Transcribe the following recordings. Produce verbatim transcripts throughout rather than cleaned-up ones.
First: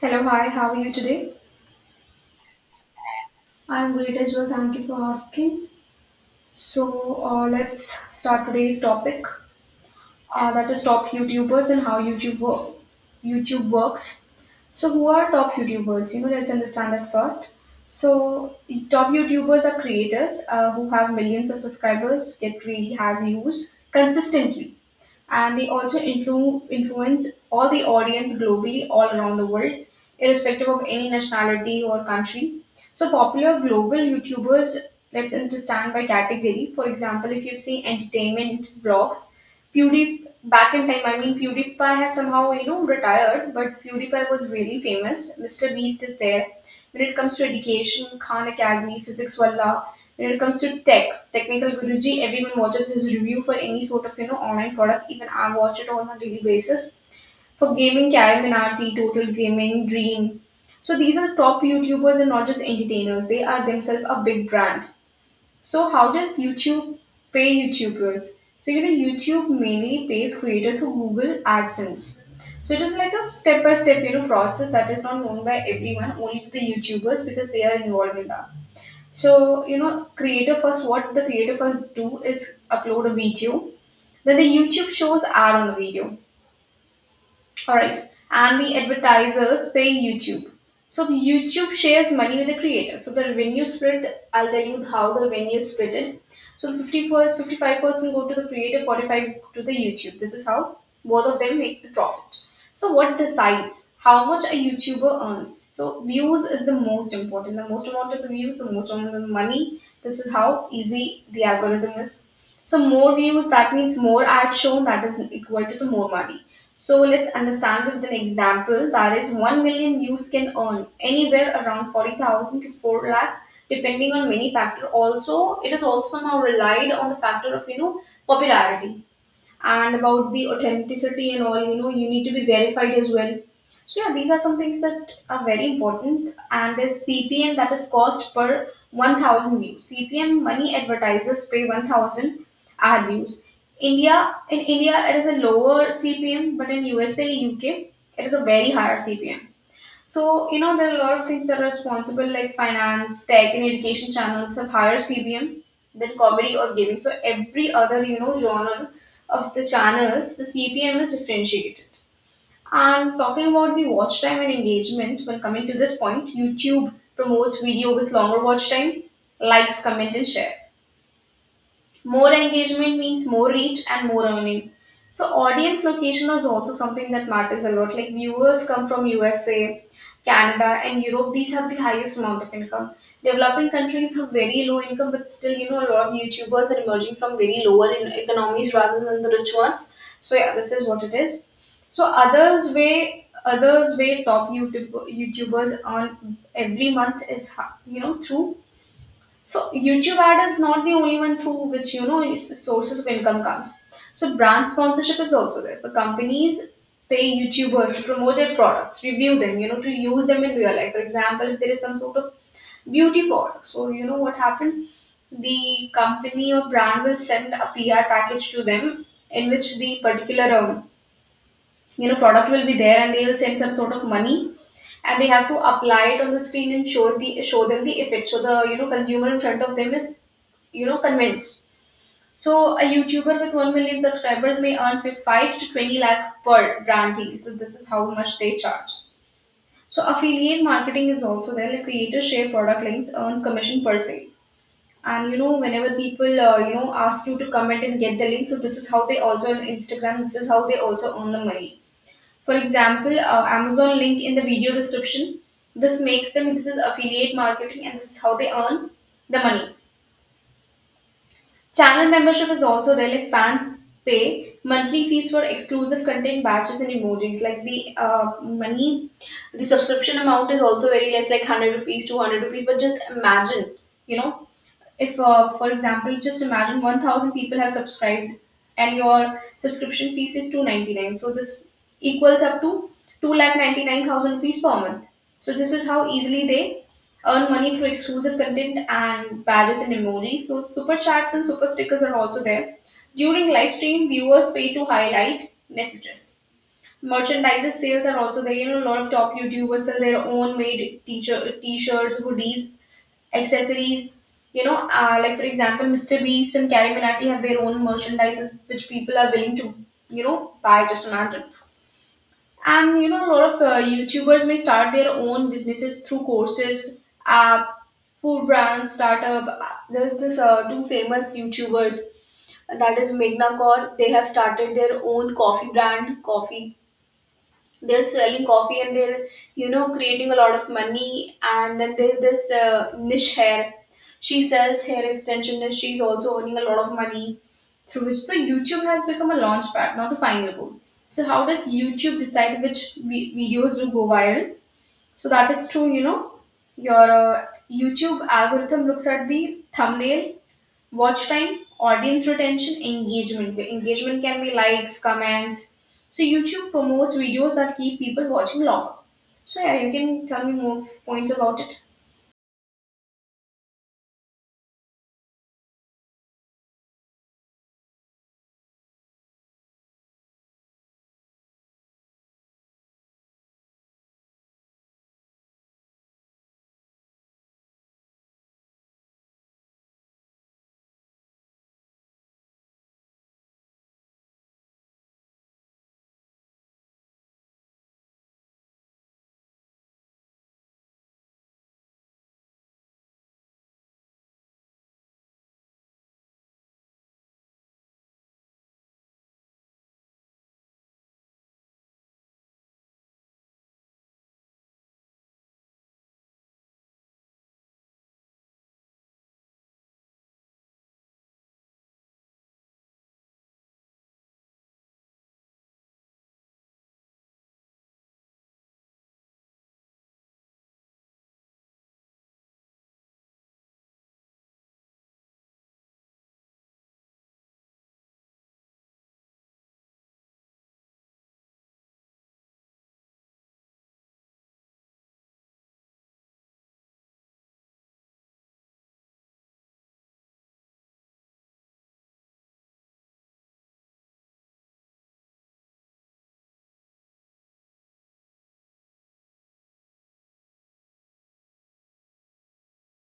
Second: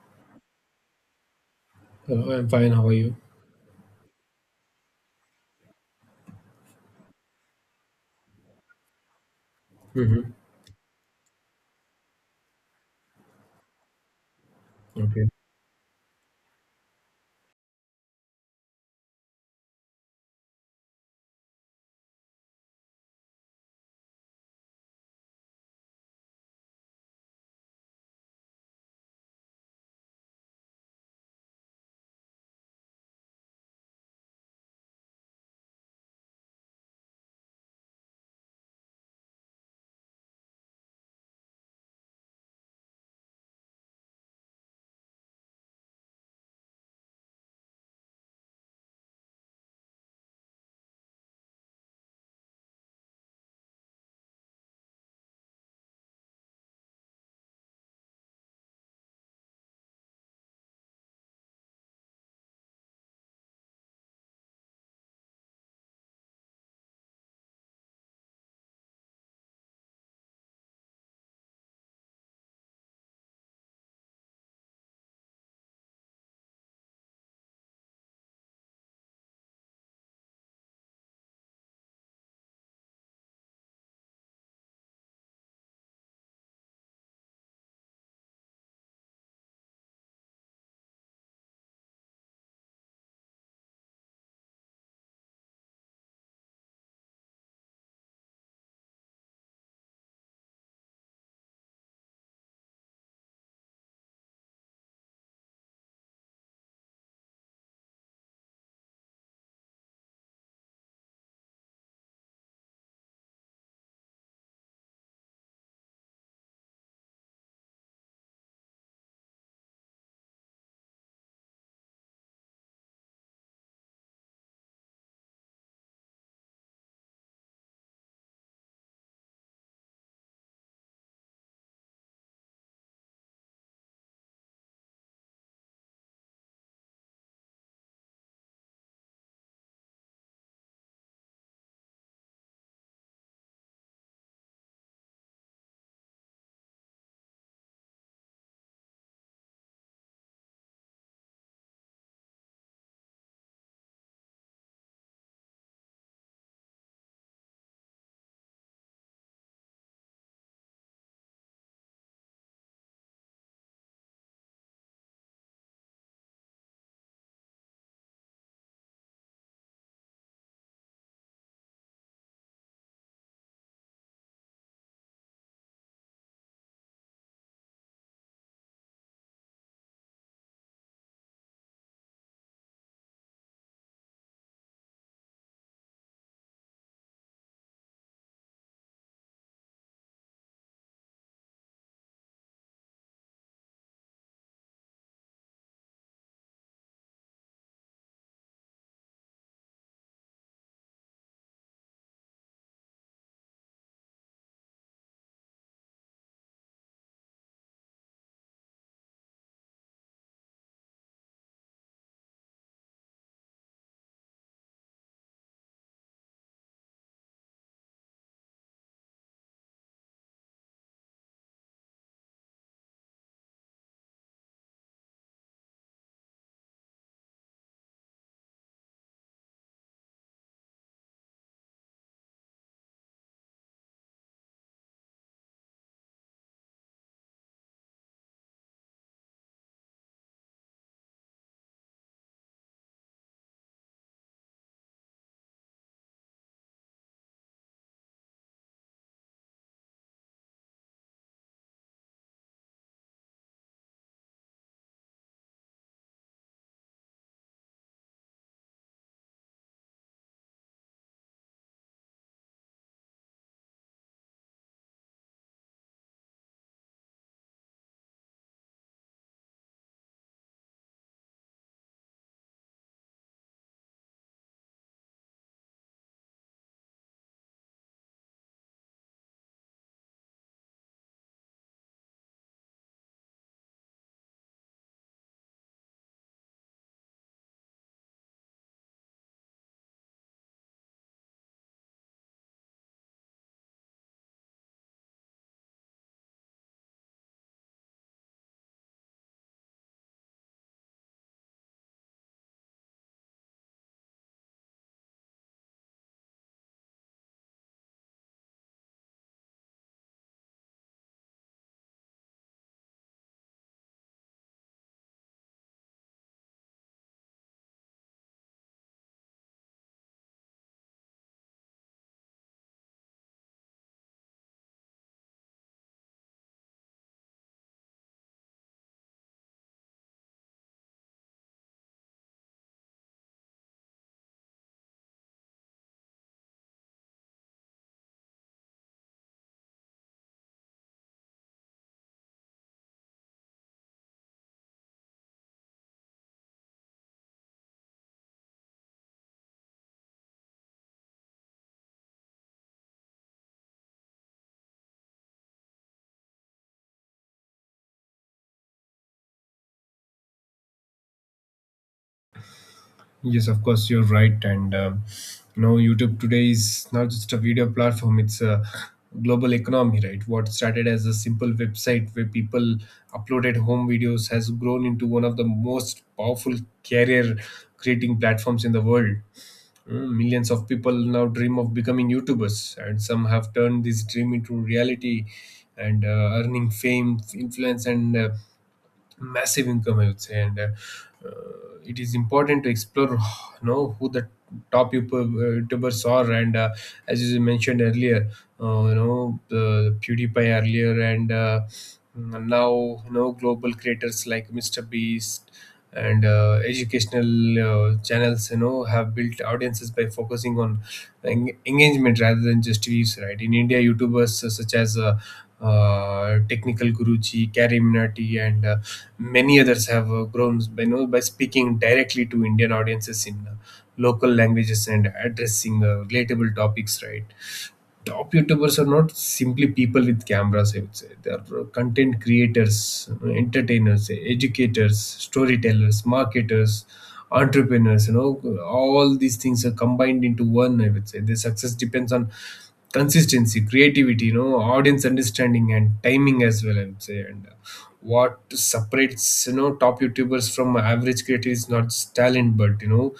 Hello, hi, how are you today? Hello, I'm fine. How are you? I'm great as well, thank you for asking. So, uh, let's start today's topic Mm-hmm. uh, that is top YouTubers and how YouTube, wo- YouTube works. So, who Okay. are top YouTubers? You know, let's understand that first. So, top YouTubers are creators uh, who have millions of subscribers, get really have views consistently, and they also influ- influence all the audience globally, all around the world, irrespective of any nationality or country. So, popular global YouTubers, let's understand by category. For example, if you see entertainment vlogs, PewDie back in time, I mean PewDiePie has somehow you know retired, but PewDiePie was really famous. Mister Beast is there. When it comes to education, Khan Academy, Physics Wallah. When it comes to tech, Technical Guruji, everyone watches his review for any sort of you know online product. Even I watch it on a daily basis. For gaming, Karen Minardi, Total Gaming, Dream. So these are the top YouTubers and not just entertainers. They are themselves a big brand. So how does YouTube pay YouTubers? So you know YouTube mainly pays creator through Google AdSense. So it is like a step by step you know process that is not known by everyone, only to the YouTubers because they are involved in that. So you know creator first what the creator first do is upload a video. Then the YouTube shows ad on the video. All right. And the advertisers pay YouTube. So YouTube shares money with the creator. So the revenue split, I'll tell you how the revenue is splitted. So fifty four, fifty five percent go to the creator, forty-five to the YouTube. This is how both of them make the profit. So what decides how much a YouTuber earns? So views is the most important. The most amount of the views, the most amount of the money. This is how easy the algorithm is. So more views, that means more ads shown, that is equal to the more money. So let's understand with an example, that is one million views can earn anywhere around forty thousand to four lakh, depending on many factor. Also it is also somehow relied on the factor of you know popularity and about the authenticity and all. You know you need to be verified as well. So yeah, these are some things that are very important. And there's CPM, that is cost per one thousand views. CPM money advertisers pay one thousand ad views. India In india it is a lower CPM, but in USA UK it is a very higher CPM. So, you know, there are a lot of things that are responsible, like finance, tech, and education channels have higher C B M than comedy or gaming. So, every other, you know, genre of the channels, the C P M is differentiated. And talking about the watch time and engagement, when coming to this point, YouTube promotes video with longer watch time, likes, comment, and share. More engagement means more reach and more earning. So audience location is also something that matters a lot. Like viewers come from U S A, Canada, and Europe. These have the highest amount of income. Developing countries have very low income, but still, you know, a lot of YouTubers are emerging from very lower in economies rather than the rich ones. So yeah, this is what it is. So others way others way top YouTube YouTubers earn every month is ho- you know through, so YouTube ad is not the only one through which you know is- sources of income comes. So brand sponsorship is also there. So companies pay YouTubers to promote their products, review them, you know, to use them in real life. For example, if there is some sort of beauty product, so you know what happened, the company or brand will send a P R package to them in which the particular um, you know product will be there and they will send some sort of money and they have to apply it on the screen and show the show them the effect, so the you know consumer in front of them is you know convinced. So a YouTuber with one million subscribers may earn fi- five to twenty lakh per brand deal. So this is how much they charge. So affiliate marketing is also there. Like creators share product links, earns commission per sale, and you know whenever people uh, you know ask you to comment and get the link, so this is how they also on Instagram. This is how they also earn the money. For example, uh, Amazon link in the video description. This makes them, this is affiliate marketing and this is how they earn the money. Channel membership is also there, like fans pay monthly fees for exclusive content batches and emojis. Like the uh, money, the subscription amount is also very less, like one hundred rupees, two hundred rupees. But just imagine, you know, if uh, for example, just imagine one thousand people have subscribed and your subscription fees is two hundred ninety-nine. So this equals up to two lakh ninety nine thousand rupees per month. So this is how easily they earn money through exclusive content and badges and emojis. So super chats and super stickers are also there. During live stream, viewers pay to highlight messages. Merchandise sales are also there. You know, a lot of top YouTubers sell their own made teacher t-shirts, hoodies, accessories. You know, uh, like for example, Mister Beast and Carrie Minati have their own merchandises which people are willing to, you know, buy just on Amazon. And you know a lot of uh, youtubers may start their own businesses through courses, app, food brands, startup. There's this uh, two famous YouTubers, that is Meghna Kaur. They have started their own coffee brand, Coffee. They're selling coffee and they're you know creating a lot of money. And then there's this uh, niche hair, she sells hair extension and she's also earning a lot of money, through which the YouTube has become a launch pad, not the final goal. So how does YouTube decide which vi- videos do go viral? So that is true, you know, your uh, YouTube algorithm looks at the thumbnail, watch time, audience retention, engagement. Engagement can be likes, comments. So YouTube promotes videos that keep people watching longer. So yeah, you can tell me more points about it. Yes, of course, you're right. And um, you know, YouTube today is not just a video platform; it's a global economy, right? What started as a simple website where people uploaded home videos has grown into one of the most powerful career-creating platforms in the world. Mm, Millions of people now dream of becoming YouTubers, and some have turned this dream into reality and uh, earning fame, influence, and uh, massive income I would say and uh, uh, it is important to explore you know who the top YouTube- uh, youtubers are and uh, as you mentioned earlier uh, you know the pewdiepie earlier and uh, mm, now you know global creators like mr beast and uh, educational uh, channels you know have built audiences by focusing on en- engagement rather than just views, right? In india youtubers such as uh, uh, technical guruji karim nati and uh, many others have uh, grown by, you know, by speaking directly to Indian audiences in uh, local languages and addressing uh, relatable topics, right? Top YouTubers are not simply people with cameras, I would say. They are uh, content creators, you know, entertainers, educators, storytellers, marketers, entrepreneurs. You know, all these things are combined into one, I would say. Their success depends on consistency, creativity, you know, audience understanding, and timing as well, I would say. And uh, what separates you know top YouTubers from average creators is not just talent, but you know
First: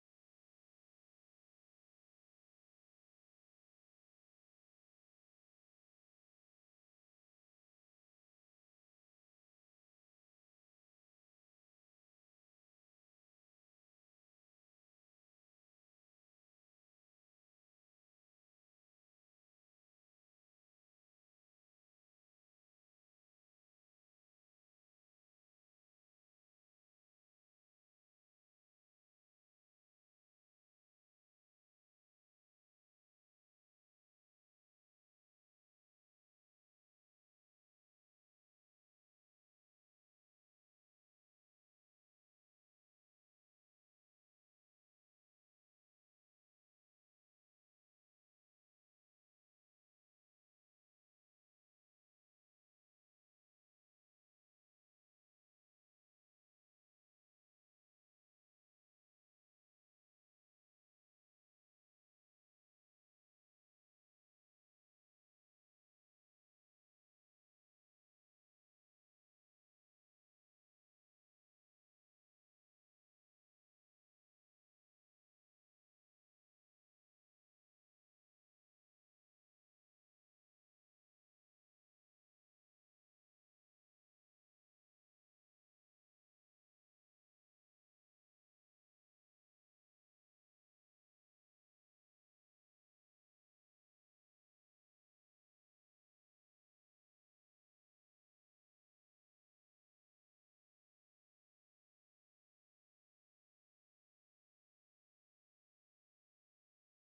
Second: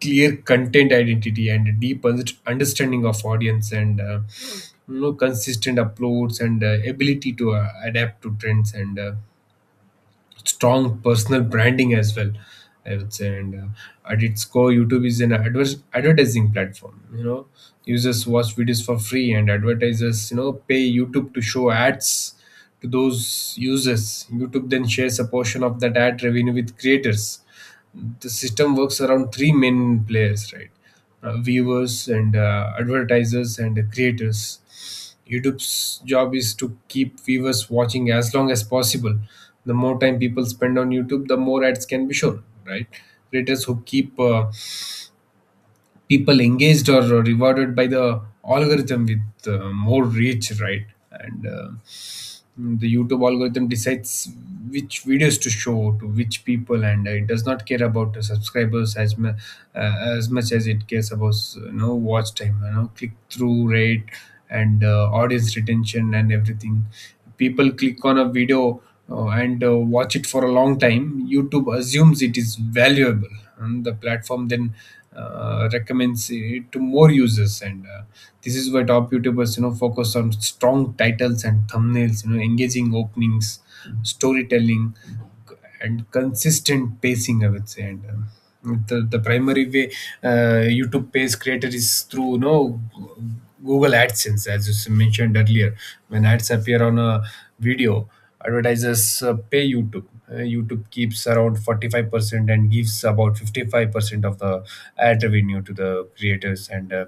clear content identity and a deep un- understanding of audience and uh, you know consistent uploads and uh, ability to uh, adapt to trends and uh, strong personal branding as well I would say. And uh, At its core youtube is an adver- advertising platform, you know, users watch videos for free and advertisers you know pay youtube to show ads to those users. Youtube then shares a portion of that ad revenue with creators. The system works around three main players, right? Uh, viewers and uh, advertisers and creators. YouTube's job is to keep viewers watching as long as possible. The more time people spend on YouTube, the more ads can be shown, right? Creators who keep uh, people engaged or rewarded by the algorithm with uh, more reach, right? And uh, Mm, the youtube algorithm decides which videos to show to which people and uh, it does not care about the subscribers as mu- uh, as much as it cares about you know watch time, you know, click through rate and uh, audience retention and everything. People click on a video uh, and uh, watch it for a long time, youtube assumes it is valuable and the platform then uh, recommends it to more users and uh, this is why top youtubers you know focus on strong titles and thumbnails, you know, engaging openings, storytelling, and consistent pacing I would say. And um, the, the primary way uh, youtube pays creator is through you know google adsense as you mentioned earlier. When ads appear on a video, advertisers uh, pay YouTube. Uh, YouTube keeps around forty-five percent and gives about fifty-five percent of the ad revenue to the creators and uh,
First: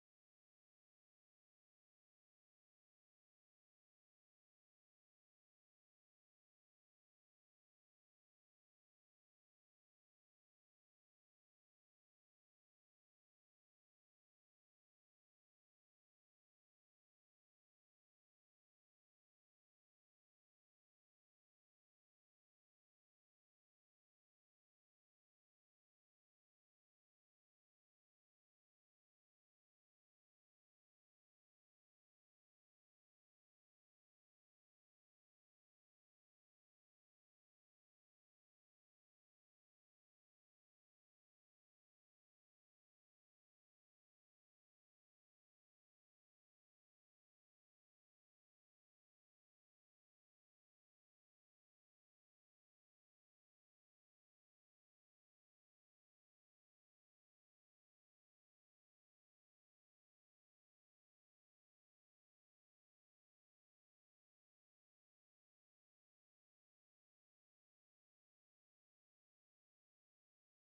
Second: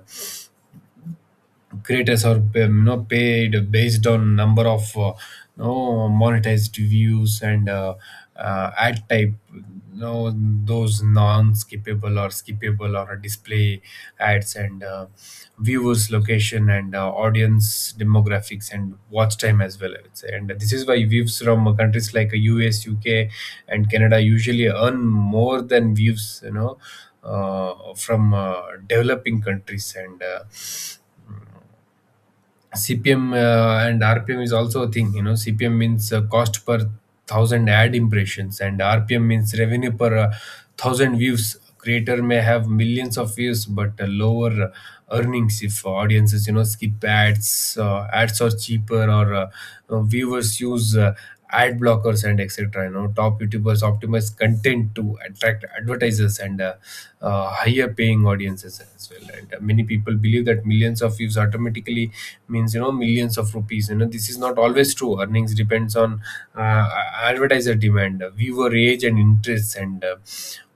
creators are um, you know paid based on number of uh, you know monetized views and uh, uh, ad type, you know, those non-skippable or skippable or display ads and uh, viewers location and uh, audience demographics and watch time as well I would say, and this is why views from countries like U S, U K and Canada usually earn more than views you know uh, from uh, developing countries and uh, C P M uh, and R P M is also a thing. You know, C P M means uh, cost per thousand ad impressions, and R P M means revenue per uh, thousand views. Creator may have millions of views, but uh, lower uh, earnings if audiences, you know, skip ads. Uh, ads are cheaper, or uh, uh, viewers use uh, ad blockers and etc. You know, top youtubers optimize content to attract advertisers and uh, uh, higher paying audiences as well and uh, many people believe that millions of views automatically means you know millions of rupees. You know this is not always true. Earnings depends on uh, advertiser demand, uh, viewer age and interests and uh,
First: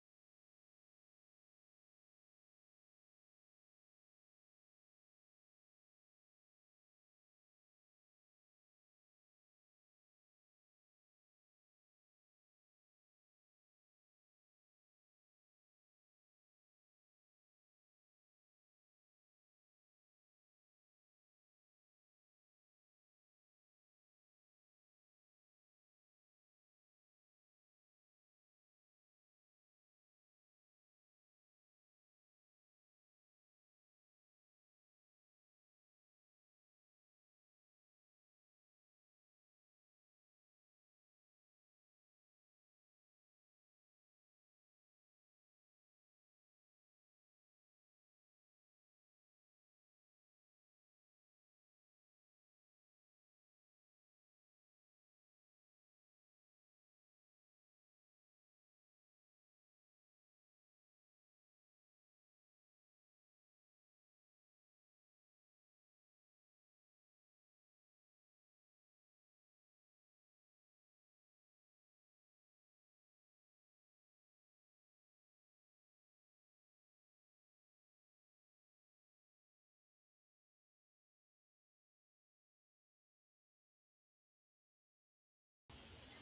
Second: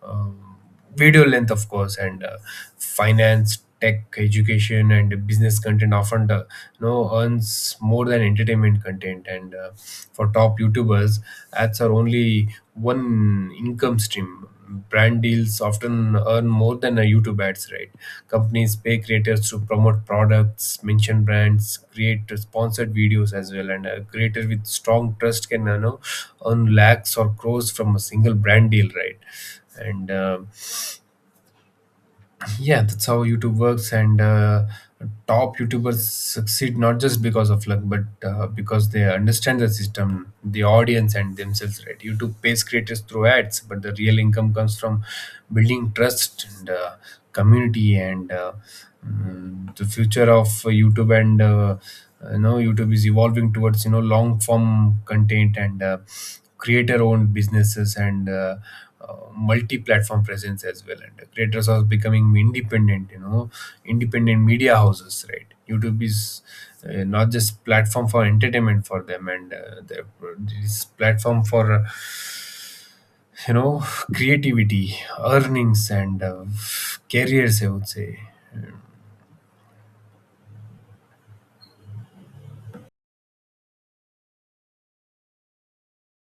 um, video length of course and uh, finance, tech, education and business content often uh, you know earns more than entertainment content and uh, for top youtubers ads are only one income stream. Brand deals often earn more than a youtube ads, right? Companies pay creators to promote products, mention brands, create sponsored videos as well and a creator with strong trust can you know earn lakhs or crores from a single brand deal, right? and uh, Yeah, that's how youtube works and uh, top youtubers succeed not just because of luck but uh, because they understand the system, the audience and themselves, right? Youtube pays creators through ads but the real income comes from building trust and uh, community and uh, mm, the future of youtube and uh, you know youtube is evolving towards you know long form content and uh, creator owned businesses and uh, uh, multi-platform presence as well and creators are becoming independent, you know, independent media houses, right? Youtube is uh, not just platform for entertainment for them and uh, the- this platform for uh, you know creativity, earnings and uh, careers I would say.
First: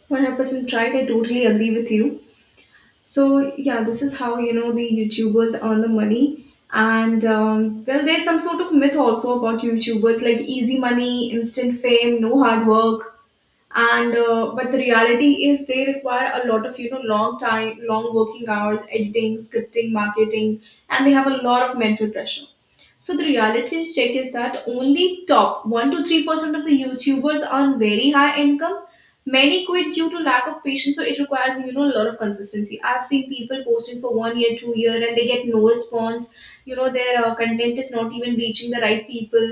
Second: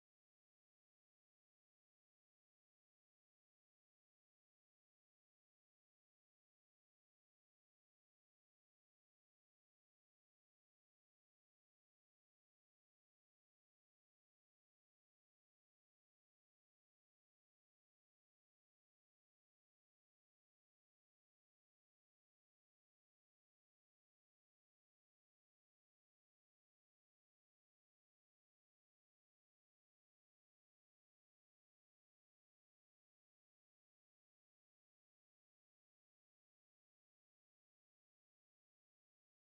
one hundred percent right. I totally agree with you. So yeah, this is how you know the YouTubers earn the money. And um, well, there's some sort of myth also about YouTubers like easy money, instant fame, no hard work. And uh, but the reality is they require a lot of you know long time, long working hours, editing, scripting, marketing, and they have a lot of mental pressure. So the reality check is that only top one to three percent of the YouTubers earn very high income. Many quit due to lack of patience, so it requires you know a lot of consistency. I've seen people posting for one year, two year, and they get no response. You know their uh, content is not even reaching the right people.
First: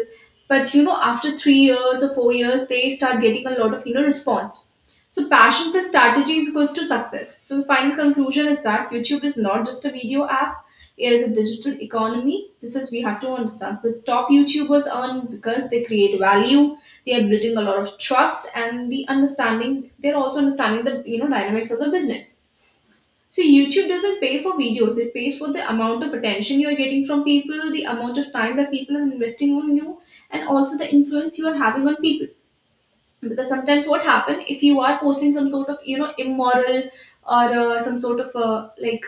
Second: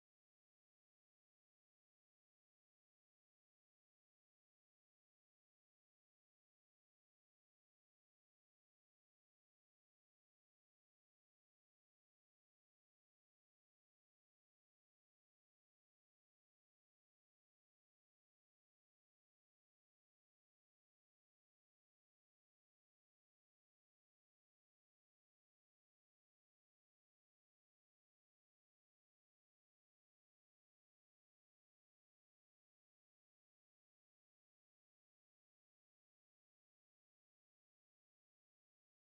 But you know after three years or four years, they start getting a lot of you know response. So passion plus strategy is equals to success. So the final conclusion is that YouTube is not just a video app, is a digital economy. This is we have to understand. So top YouTubers earn because they create value, they are building a lot of trust and the understanding, they're also understanding the you know dynamics of the business. So YouTube doesn't pay for videos, it pays for the amount of attention you're getting from people, the amount of time that people are investing on you, and also the influence you are having on people. Because sometimes what happen if you are posting some sort of you know immoral or uh, some sort of uh, like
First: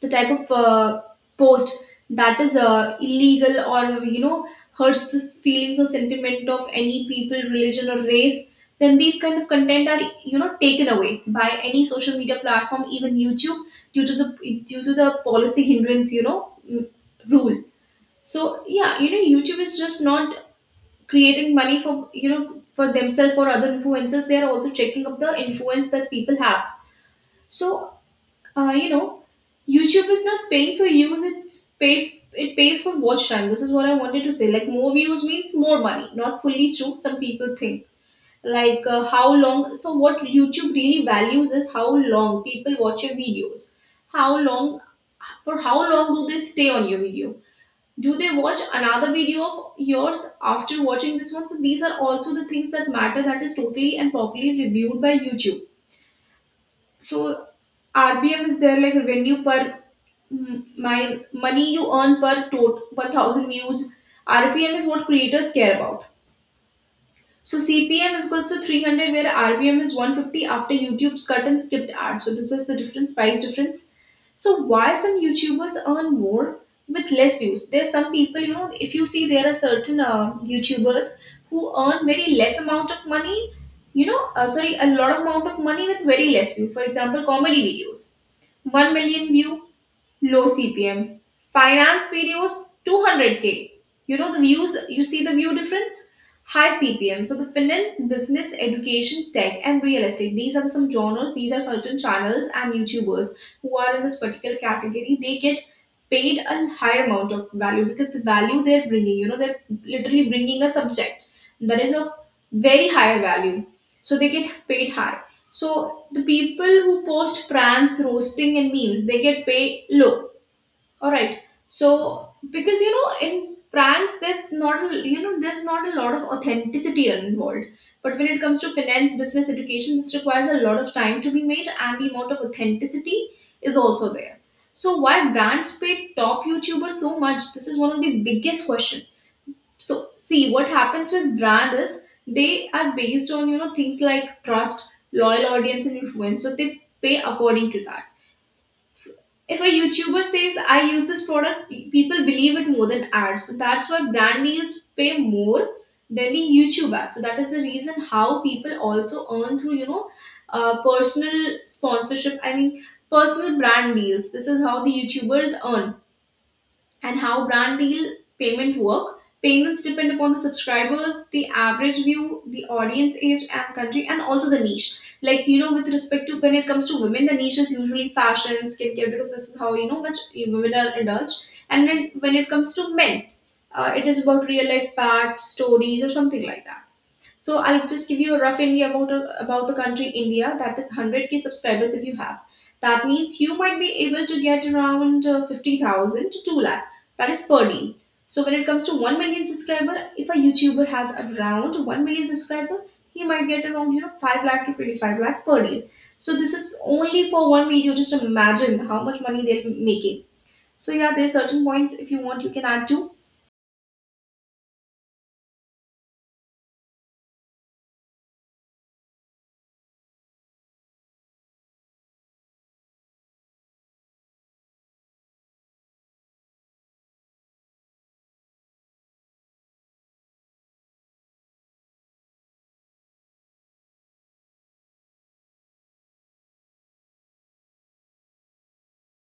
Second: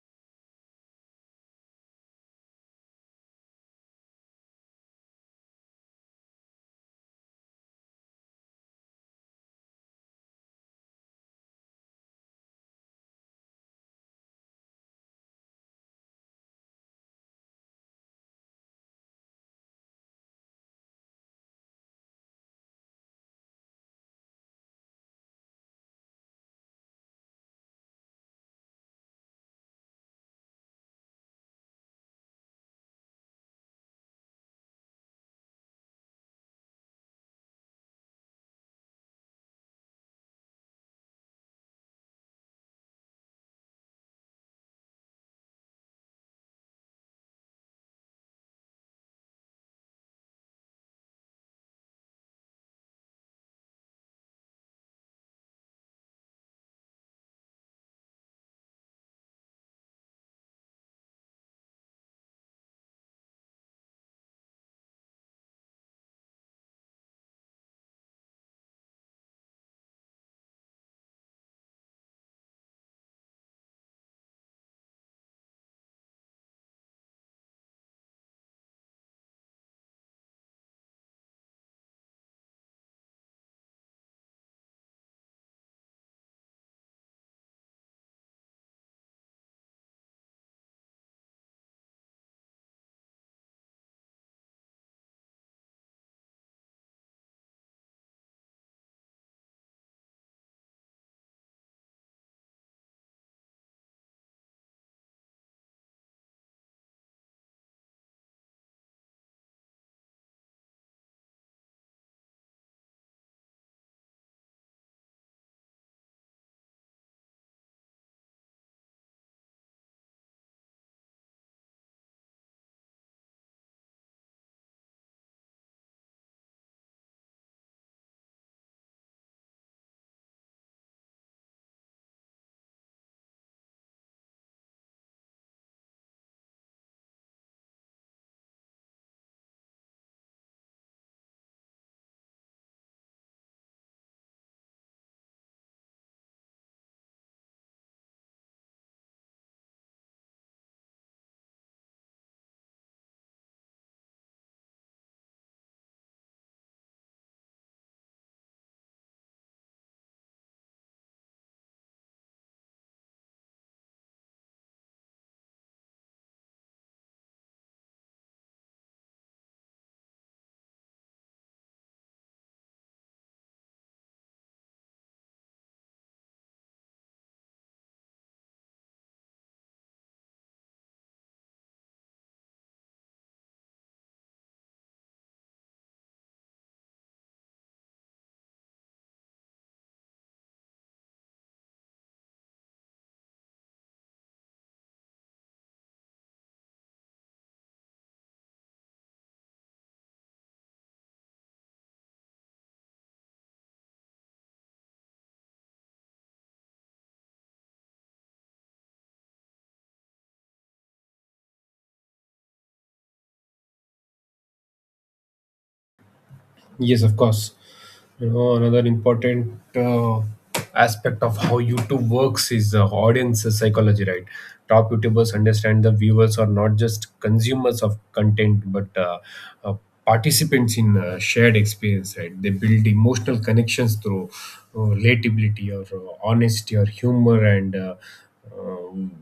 the type of uh, post that is uh, illegal or you know hurts the feelings or sentiment of any people, religion or race, then these kind of content are you know taken away by any social media platform, even YouTube, due to the due to the policy hindrance, you know, mm, rule. So yeah, you know YouTube is just not creating money for you know for themselves or other influencers, they are also checking up the influence that people have. So uh, you know, YouTube is not paying for views; it's paid. It pays for watch time. This is what I wanted to say. Like more views means more money. Not fully true. Some people think like uh, how long. So what YouTube really values is how long people watch your videos. How long For how long do they stay on your video? Do they watch another video of yours after watching this one? So these are also the things that matter. That is totally and properly reviewed by YouTube. So R B M is there like revenue per m- my money you earn per tot- per thousand views. R P M is what creators care about. So C P M is equals to three hundred, where R P M is one hundred fifty after YouTube's cut and skipped ad. So this was the difference, price difference. So why some YouTubers earn more with less views? There are some people, you know, if you see there are certain uh, YouTubers who earn very less amount of money, you know, uh, sorry, a lot of amount of money with very less view. For example, comedy videos, one million view, low C P M. Finance videos, two hundred k. You know the views, you see the view difference? High C P M. So the finance, business, education, tech, and real estate. These are some genres, these are certain channels and YouTubers who are in this particular category. They get paid a higher amount of value because the value they're bringing, you know, they're literally bringing a subject that is of very higher value. So they get paid high. So the people who post pranks, roasting, and memes, they get paid low. All right. So because you know in pranks there's not a- you know there's not a lot of authenticity involved. But when it comes to finance, business, education, this requires a lot of time to be made, and the amount of authenticity is also there. So why brands pay top YouTubers so much? This is one of the biggest questions. So see what happens with brand is they are based on you know things like trust, loyal audience, and influence. So they pay according to that. If a YouTuber says I use this product, pe- people believe it more than ads. So that's why brand deals pay more than the YouTube ads. So that is the reason how people also earn through you know uh, personal sponsorship. I mean, personal brand deals. This is how the YouTubers earn and how brand deal payment work. Payments depend upon the subscribers, the average view, the audience age and country, and also the niche. Like you know, with respect to when it comes to women, the niche is usually fashion, skincare, because this is how you know much women are indulged. And then when it comes to men, uh, it is about real life facts, stories, or something like that. So I'll just give you a rough idea about about the country India. That is one hundred k subscribers if you have. That means you might be able to get around uh, fifty thousand to two lakh. That is per day. So when it comes to one million subscriber, if a YouTuber has around one million subscriber, he might get around you know five lakh to twenty-five lakh per day. So this is only for one video. Just imagine how much money they're making. So yeah, there's certain points if you want you can add to. Yes, of course. You know, another important uh, aspect of how YouTube works is uh, audience psychology, right? Top YouTubers understand the viewers are not just consumers of content, but uh, uh, participants in uh, shared experience, right? They build emotional connections through uh, relatability or uh, honesty or humor and uh, um,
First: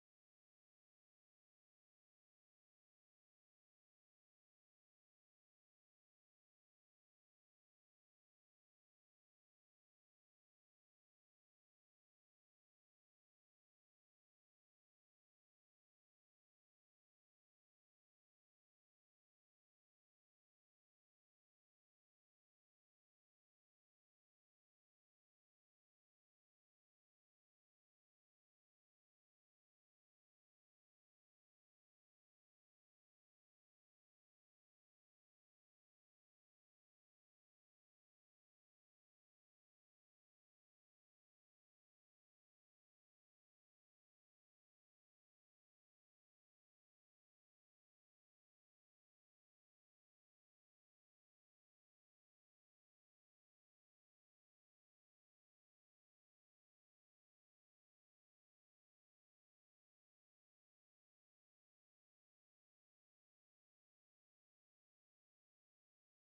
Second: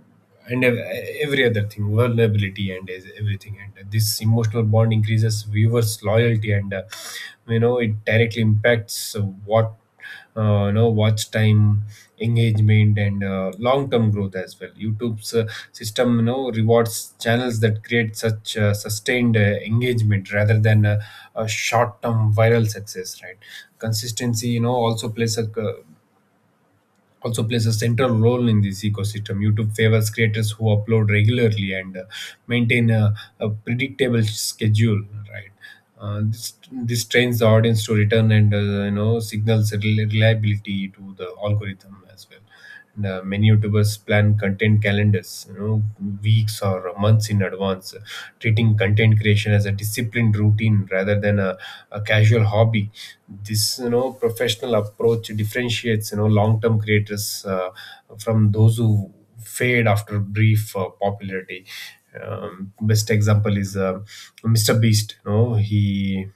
and ev- every other thing, vulnerability and is- everything, and this emotional bond increases viewers loyalty and uh, you know it directly impacts what uh, you know watch time, engagement and uh, long term growth as well. Youtube's uh, system you know rewards channels that create such uh, sustained uh, engagement rather than uh, a short term viral success, right? Consistency you know also plays a uh, also plays a central role in this ecosystem. YouTube favors creators who upload regularly and uh, maintain a, a predictable schedule, right? Uh, this this trains the audience to return and uh, you know signals reli- reliability to the algorithm as well. And, uh, many YouTubers plan content calendars, you know, weeks or months in advance, treating content creation as a disciplined routine rather than a, a casual hobby. This, you know, professional approach differentiates, you know, long-term creators uh, from those who fade after brief uh, popularity. Um, best example is uh, Mister Beast. You know, he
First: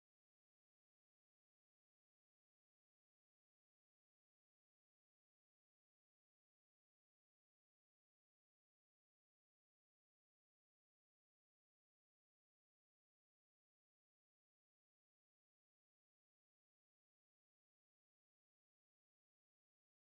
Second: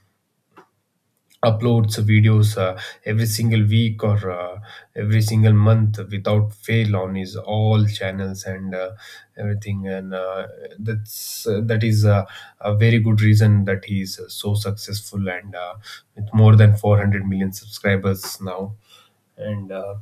uploads videos uh, every single week or uh, every single month without fail on his all channels and uh, everything and uh, that's uh, that is uh, a very good reason that he is so successful and uh, with more than four hundred million subscribers now and uh,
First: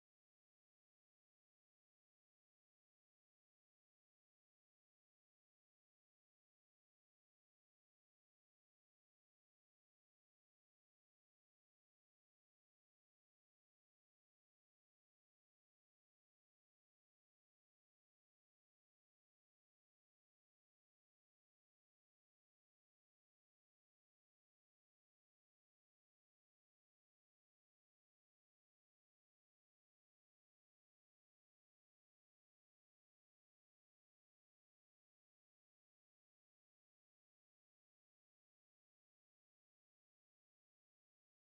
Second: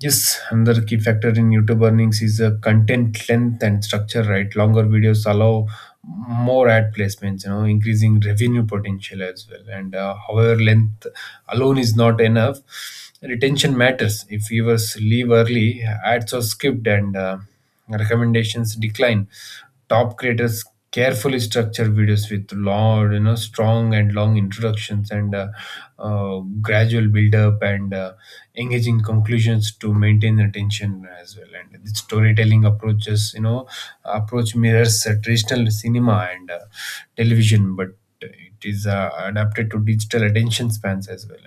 yes, another key factor in YouTube earnings is uh, content length and structure, right? Longer videos allow more ad placements, you know, increasing revenue potential as well. And uh, However, length alone is not enough. Retention matters. If viewers leave early, ads are skipped and uh, recommendations decline. Top creators carefully structure videos with long, you know, strong and long introductions and uh, uh, gradual build up and uh, engaging conclusions to maintain attention as well. And the storytelling approaches, you know, approach mirrors uh, traditional cinema and uh, television, but it is uh, adapted to digital attention spans as well.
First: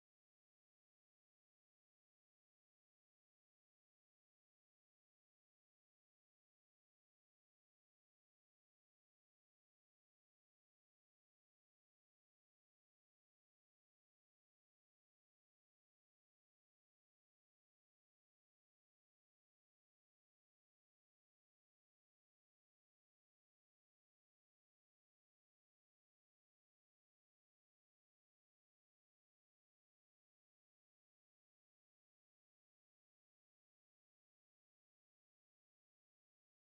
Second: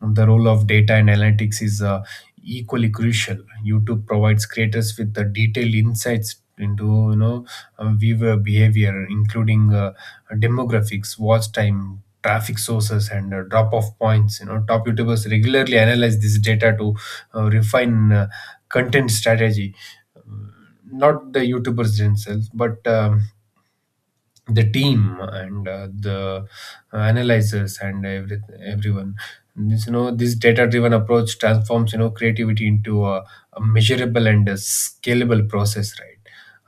And uh, The role of data and analytics is uh, equally crucial. YouTube provides creators with the detailed insights into you know uh, viewer behavior, including uh, demographics, watch time, traffic sources, and uh, drop-off points. You know, top YouTubers regularly analyze this data to uh, refine uh, content strategy. Not the YouTubers themselves, but um, the team and uh, the analyzers and every, everyone. This you know this data driven approach transforms you know creativity into a, a measurable and a scalable process, right,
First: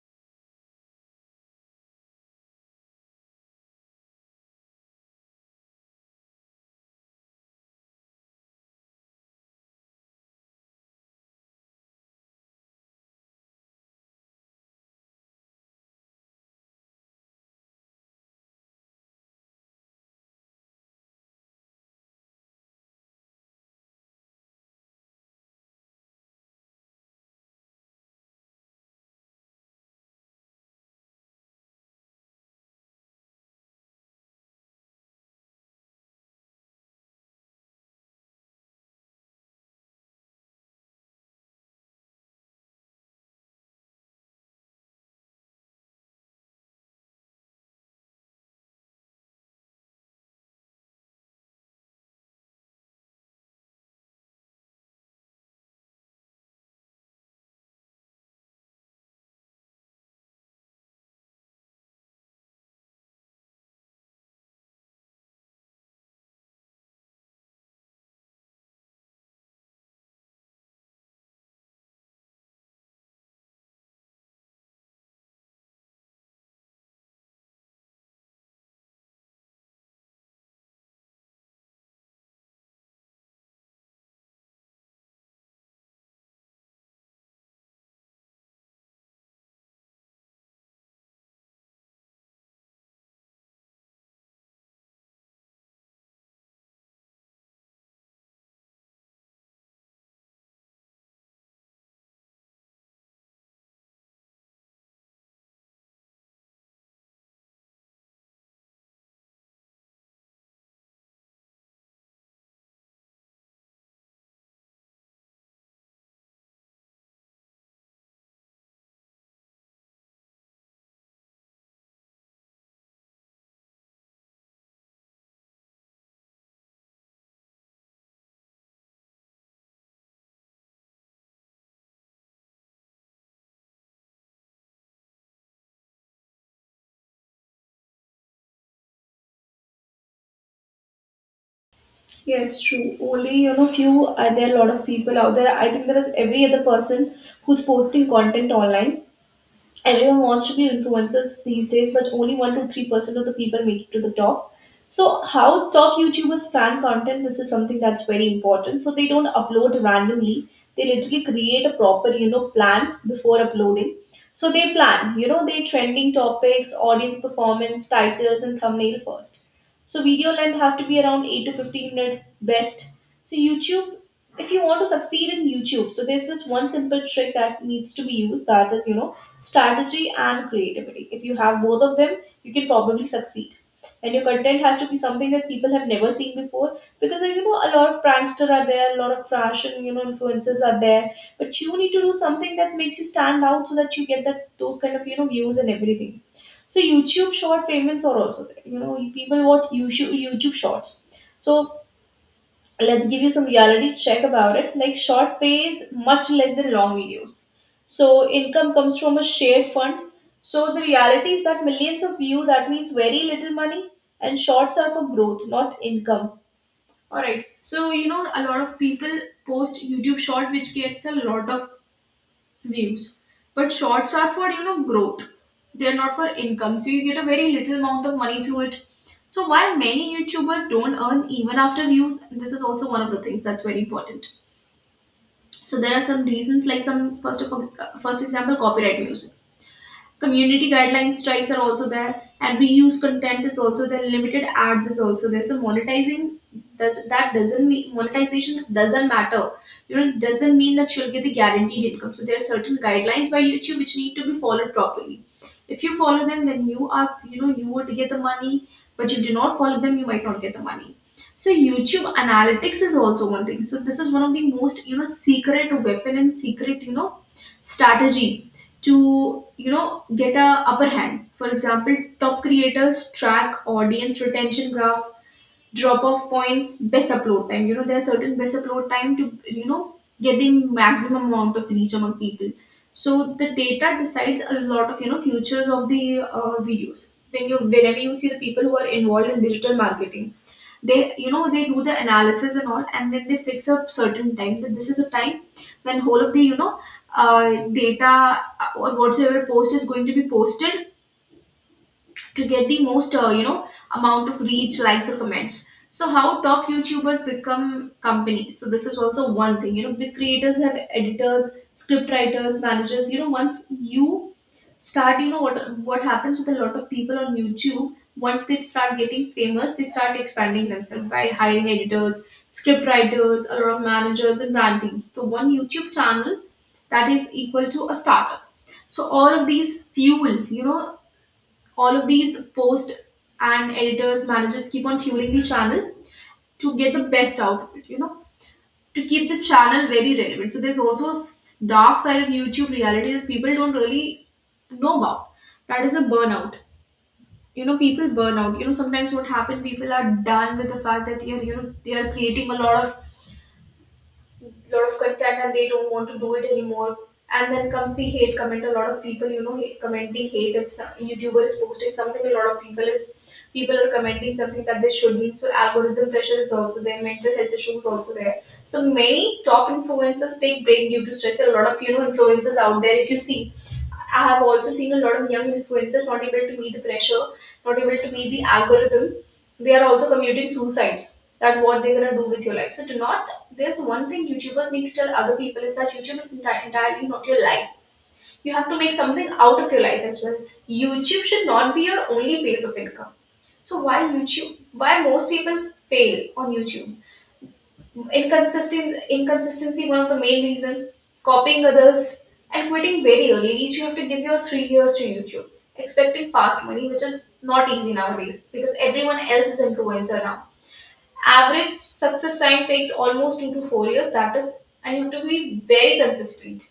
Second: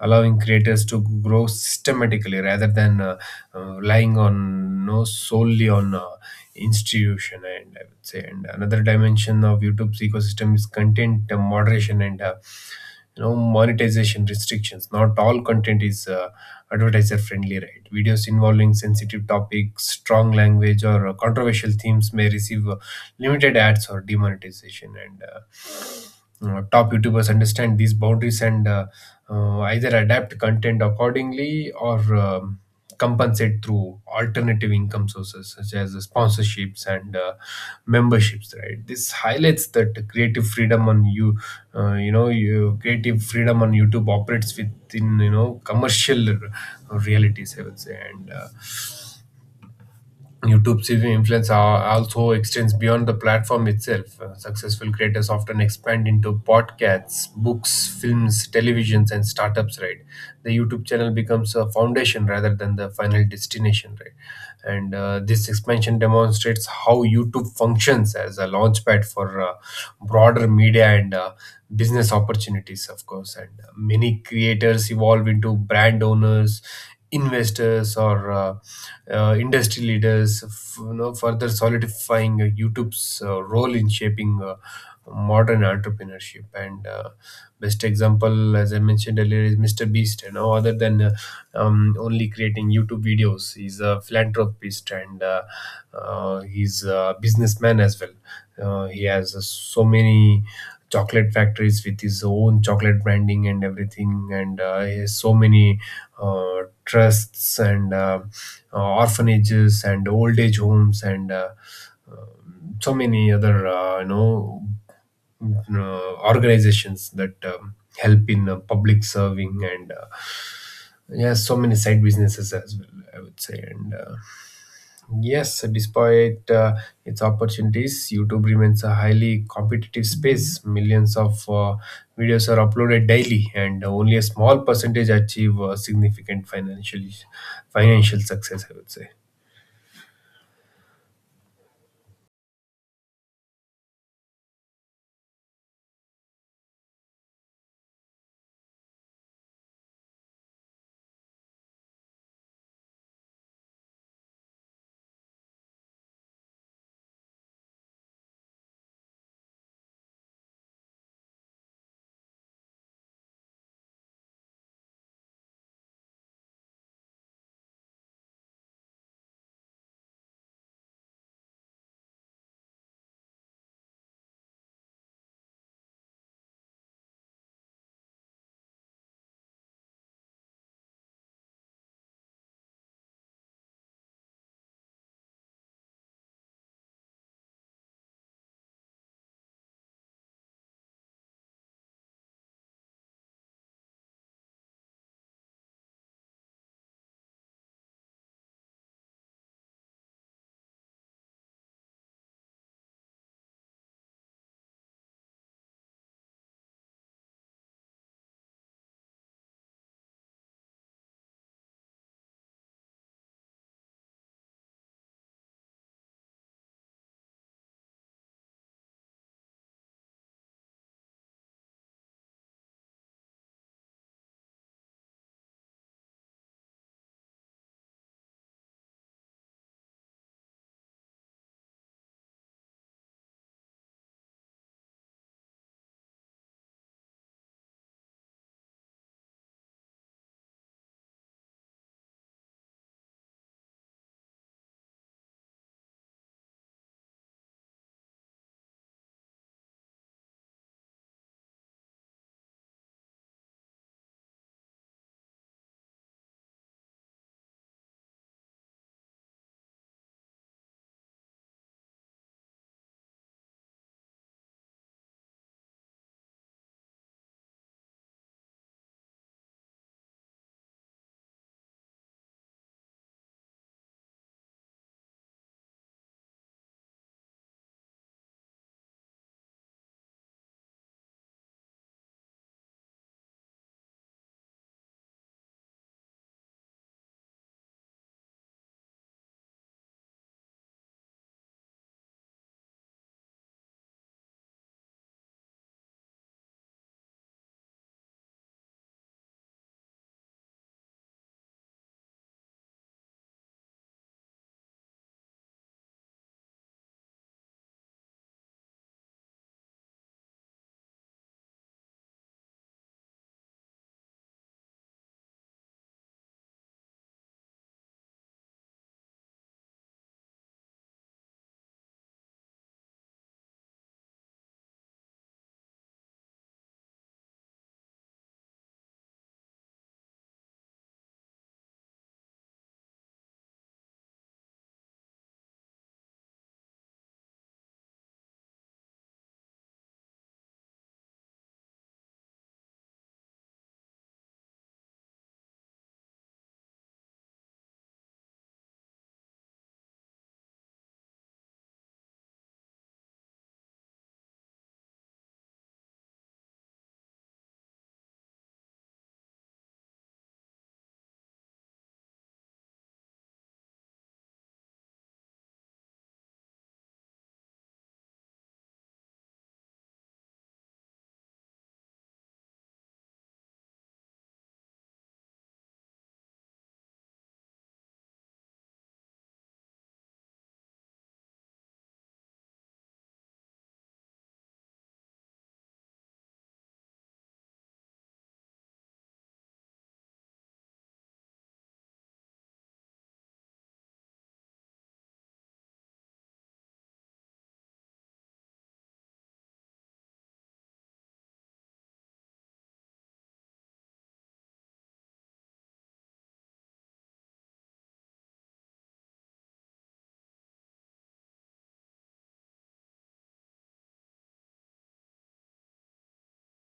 allowing creators to grow systematically rather than uh, uh, relying on no solely on uh, institution and I would say, and another dimension of youtube's ecosystem is content uh, moderation and uh, you know monetization restrictions. Not all content is uh, advertiser friendly, right? Videos involving sensitive topics, strong language, or uh, controversial themes may receive uh, limited ads or demonetization. And uh, uh, top YouTubers understand these boundaries and uh, uh, either adapt content accordingly or um, compensate through alternative income sources such as sponsorships and uh, memberships, right? This highlights that creative freedom on you uh, you know you creative freedom on youtube operates with in you know commercial r- realities I would say. And uh, YouTube's influence al- also extends beyond the platform itself. Uh, Successful creators often expand into podcasts, books, films, televisions, and startups. Right, the YouTube channel becomes a foundation rather than the final destination. Right, and uh, this expansion demonstrates how YouTube functions as a launchpad for uh, broader media and uh, business opportunities, of course. And uh, Many creators evolve into brand owners, investors or uh, uh, industry leaders, f- you know, further solidifying uh, YouTube's uh, role in shaping uh, modern entrepreneurship. And uh, Best example, as I mentioned earlier, is mister Beast. You know, other than uh, um, Only creating YouTube videos, he's a philanthropist and uh, uh, he's a businessman as well. Uh, he has uh, so many chocolate factories with his own chocolate branding and everything, and uh, he has so many uh, trusts and uh, uh, orphanages and old age homes and uh, um, so many other uh, you know uh, organizations that um, help in uh, public serving and uh, yeah, so many side businesses as well, I would say. And uh, Yes, despite uh, its opportunities, YouTube remains a highly competitive space. Millions of uh, videos are uploaded daily, and only a small percentage achieve uh, significant financial financial success, I would say. Yes, true. Only you know, few uh, there are a lot of people out there. I think there is every other person who's posting content online, everyone wants to be influencers these days, but only one to three percent of the people make it to the top. So how top YouTubers plan content, this is something that's very important. So they don't upload randomly, they literally create a proper, you know, plan before uploading. So they plan, you know, they trending topics, audience performance, titles, and thumbnail first. So video length has to be around eight to fifteen minutes best. So YouTube, if you want to succeed in YouTube, so there's this one simple trick that needs to be used that is, you know, strategy and creativity. If you have both of them, you can probably succeed. And your content has to be something that people have never seen before because uh, you know a lot of prankster are there, a lot of fashion you know influencers are there, but you need to do something that makes you stand out so that you get that those kind of you know views and everything. So YouTube short payments are also there. You know people watch YouTube YouTube shorts. So let's give you some realities check about it, like short pays much less than long videos, so income comes from a shared fund, so the reality is that millions of view that means very little money, and shorts are for growth, not income. All right. So you know, a lot of people post YouTube short, which gets a lot of views, but shorts are for you know growth, they're not for income, so you get a very little amount of money through it. So while many YouTubers don't earn even after views, this is also one of the things that's very important. So there are some reasons like some first of all, uh, first example, copyright music, community guidelines strikes are also there, and reuse content is also there, limited ads is also there. So monetizing, does that doesn't mean monetization doesn't matter. You know, it doesn't mean that you'll get the guaranteed income. So there are certain guidelines by YouTube which need to be followed properly. If you follow them, then you are you know you would get the money, but you do not follow them, you might not get the money. So YouTube analytics is also one thing. So this is one of the most you know secret weapon and secret you know strategy to you know get a upper hand. For example, top creators track audience retention graph, drop off points, best upload time. You know there are certain best upload time to you know get the maximum amount of reach among people. So the data decides a lot of you know futures of the uh, videos. When you, whenever you see the people who are involved in digital marketing, they you know they do the analysis and all, and then they fix a certain time that this is a time when whole of the you know uh, data uh, or whatsoever post is going to be posted to get the most uh, you know amount of reach, likes or comments. So how top YouTubers become companies, so this is also one thing. You know big creators have editors, script writers, managers. You know, once you start, you know what what happens with a lot of people on YouTube, once they start getting famous, they start expanding themselves by hiring editors, script writers, a lot of managers and brand teams. So one YouTube channel, that is equal to a startup. So all of these fuel you know all of these posts, and editors, managers keep on fueling the channel to get the best out of it, you know, to keep the channel very relevant. So there's also a s- dark side of YouTube reality that people don't really know about. That is a burnout. You know people burn out, you know sometimes what happen, people are done with the fact that they are you know they are creating a lot of lot of content and they don't want to do it anymore. And then comes the hate comment. A lot of people, you know, hate, commenting hate if some YouTuber is posting something. A lot of people is people are commenting something that they shouldn't. So algorithm pressure is also there. Mental health issues also there. So many top influencers take break due to stress. A lot of you know influencers out there. If you see, I have also seen a lot of young influencers not able to meet the pressure, not able to meet the algorithm. They are also committing suicide, that what they're gonna do with your life. So do not. There's one thing YouTubers need to tell other people is that YouTube is enti- entirely not your life. You have to make something out of your life as well. YouTube should not be your only base of income. So why YouTube? Why most people fail on YouTube? Inconsistency, inconsistency, one of the main reason. Copying others and quitting very early. At least you have to give your three years to YouTube. Expecting fast money, which is not easy nowadays because everyone else is influencer now. Average success time takes almost two to four years. That is, and you have to be very consistent.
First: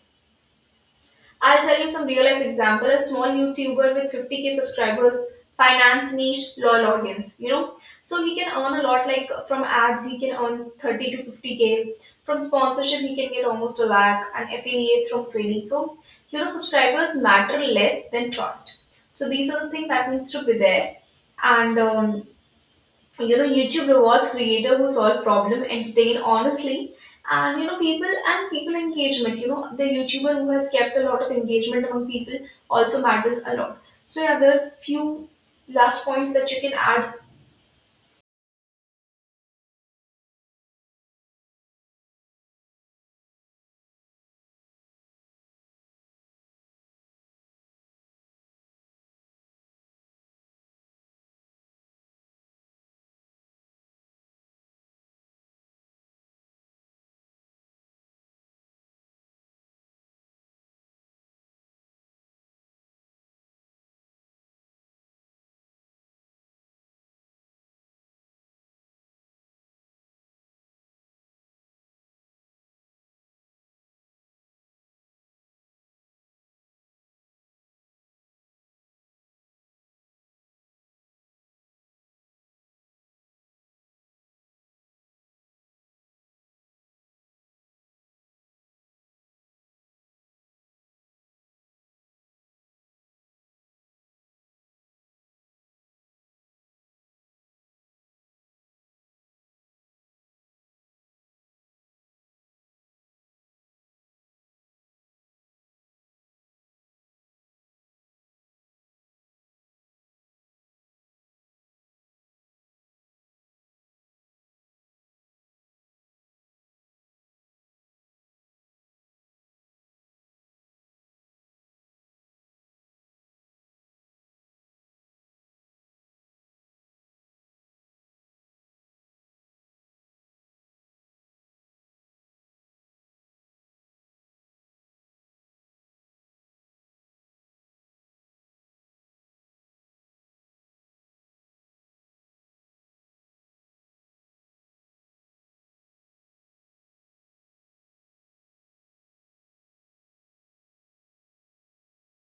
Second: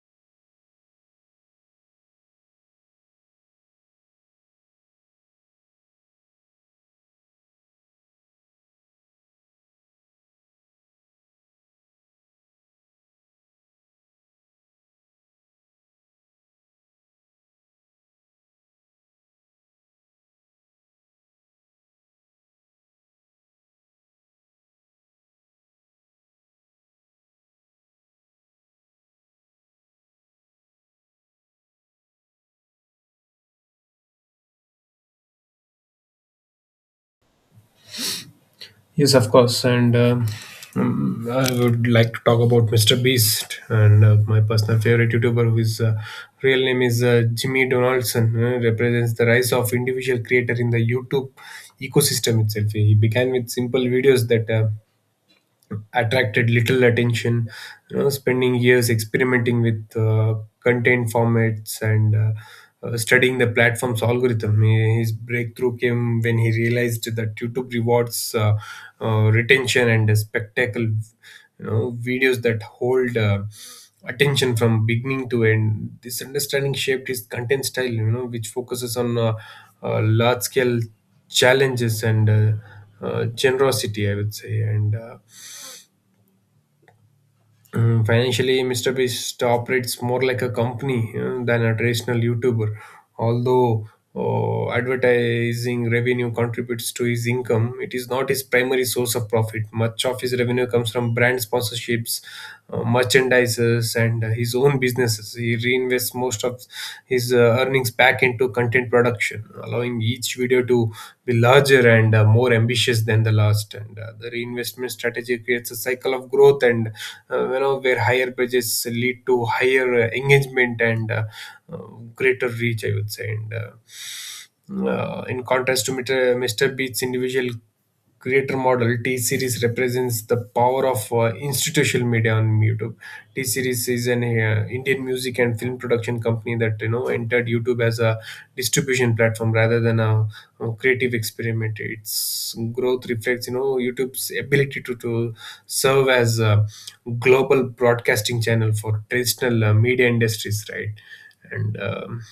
I'll tell you some real life example. A small YouTuber with fifty k subscribers, finance niche, loyal audience. You know, so he can earn a lot. Like from ads, he can earn thirty to fifty k. From sponsorship, he can get almost a lakh, and affiliates from twenty. So you know, subscribers matter less than trust. So these are the things that needs to be there. And um, so, you know, YouTube rewards creator who solve problem, entertain honestly, and you know, people and people engagement. You know, the YouTuber who has kept a lot of engagement among people also matters a lot. So yeah, there are few last points that you can add. Yes, of course. And um, um, I would like to talk about mister Beast and uh, my personal favorite YouTuber, whose uh, real name is uh, Jimmy Donaldson, uh, represents the rise of individual creator in the YouTube ecosystem itself. He began with simple videos that uh, attracted little attention, you know, spending years experimenting with uh, content formats and uh, uh, studying the platform's algorithm. He- His breakthrough came when he realized that YouTube rewards uh, uh, retention and spectacle, you know, videos that hold uh, attention from beginning to end. This understanding shaped his content style, you know, which focuses on uh, uh, large scale challenges and uh, uh, generosity, I would say. And uh, um, Financially, mister Beast operates more like a company uh, than a traditional YouTuber. Although uh, advertising revenue contributes to his income, it is not his primary source of profit. Much of his revenue comes from brand sponsorships, uh, merchandisers, and uh, his own businesses. He reinvests most of his uh, earnings back into content production, allowing each video to be larger and uh, more ambitious than the last. And uh, The reinvestment strategy creates a cycle of growth and, uh, you know, where higher bridges lead to higher uh, engagement and uh, uh, greater reach, I would say. And uh, uh, In contrast to mr, Mr. beats individual creator model, T Series represents the power of uh, institutional media on YouTube. T Series is an uh, Indian music and film production company that, you know, entered YouTube as a distribution platform rather than a uh, creative experiment. Its growth reflects, you know, youtube's ability to, to serve as a global broadcasting channel for traditional uh, media industries, right? and um,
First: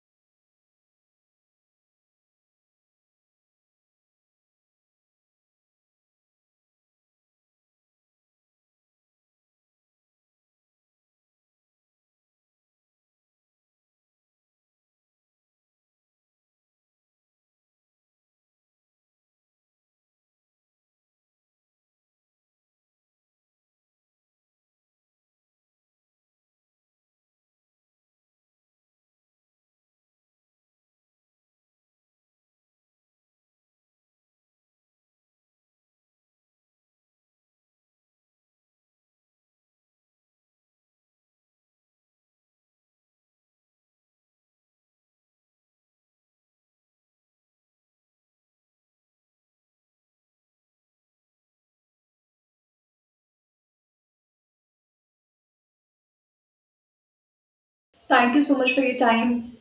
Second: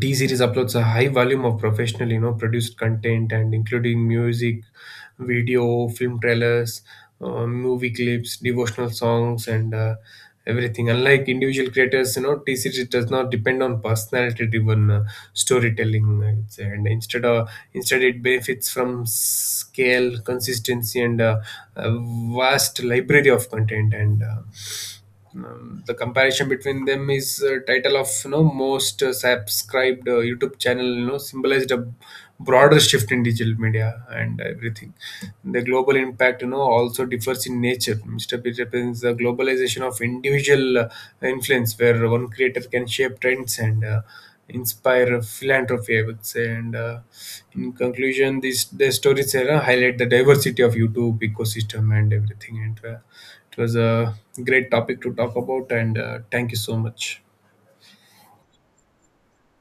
T Series uploads a high volume of professional, you know, produced content, and including music, video, film trailers, uh, movie clips, devotional songs, and uh, everything. Unlike individual creators, you know, T Series does not depend on personality-driven uh, storytelling, I'd say. And instead, uh, instead, it benefits from scale, consistency, and uh, a vast library of content. And. Uh, um, the comparison between them is uh, title of, you know, most uh, subscribed uh, YouTube channel, you know, symbolized a broader shift in digital media and everything. The global impact, you know, also differs in nature. mister P represents the globalization of individual uh, influence, where one creator can shape trends and uh, inspire philanthropy, I would say. And uh, In conclusion, these the stories era highlight the diversity of YouTube ecosystem and everything. And uh, It was a great topic to talk about, and uh, thank you so much. Thank you so much for your time.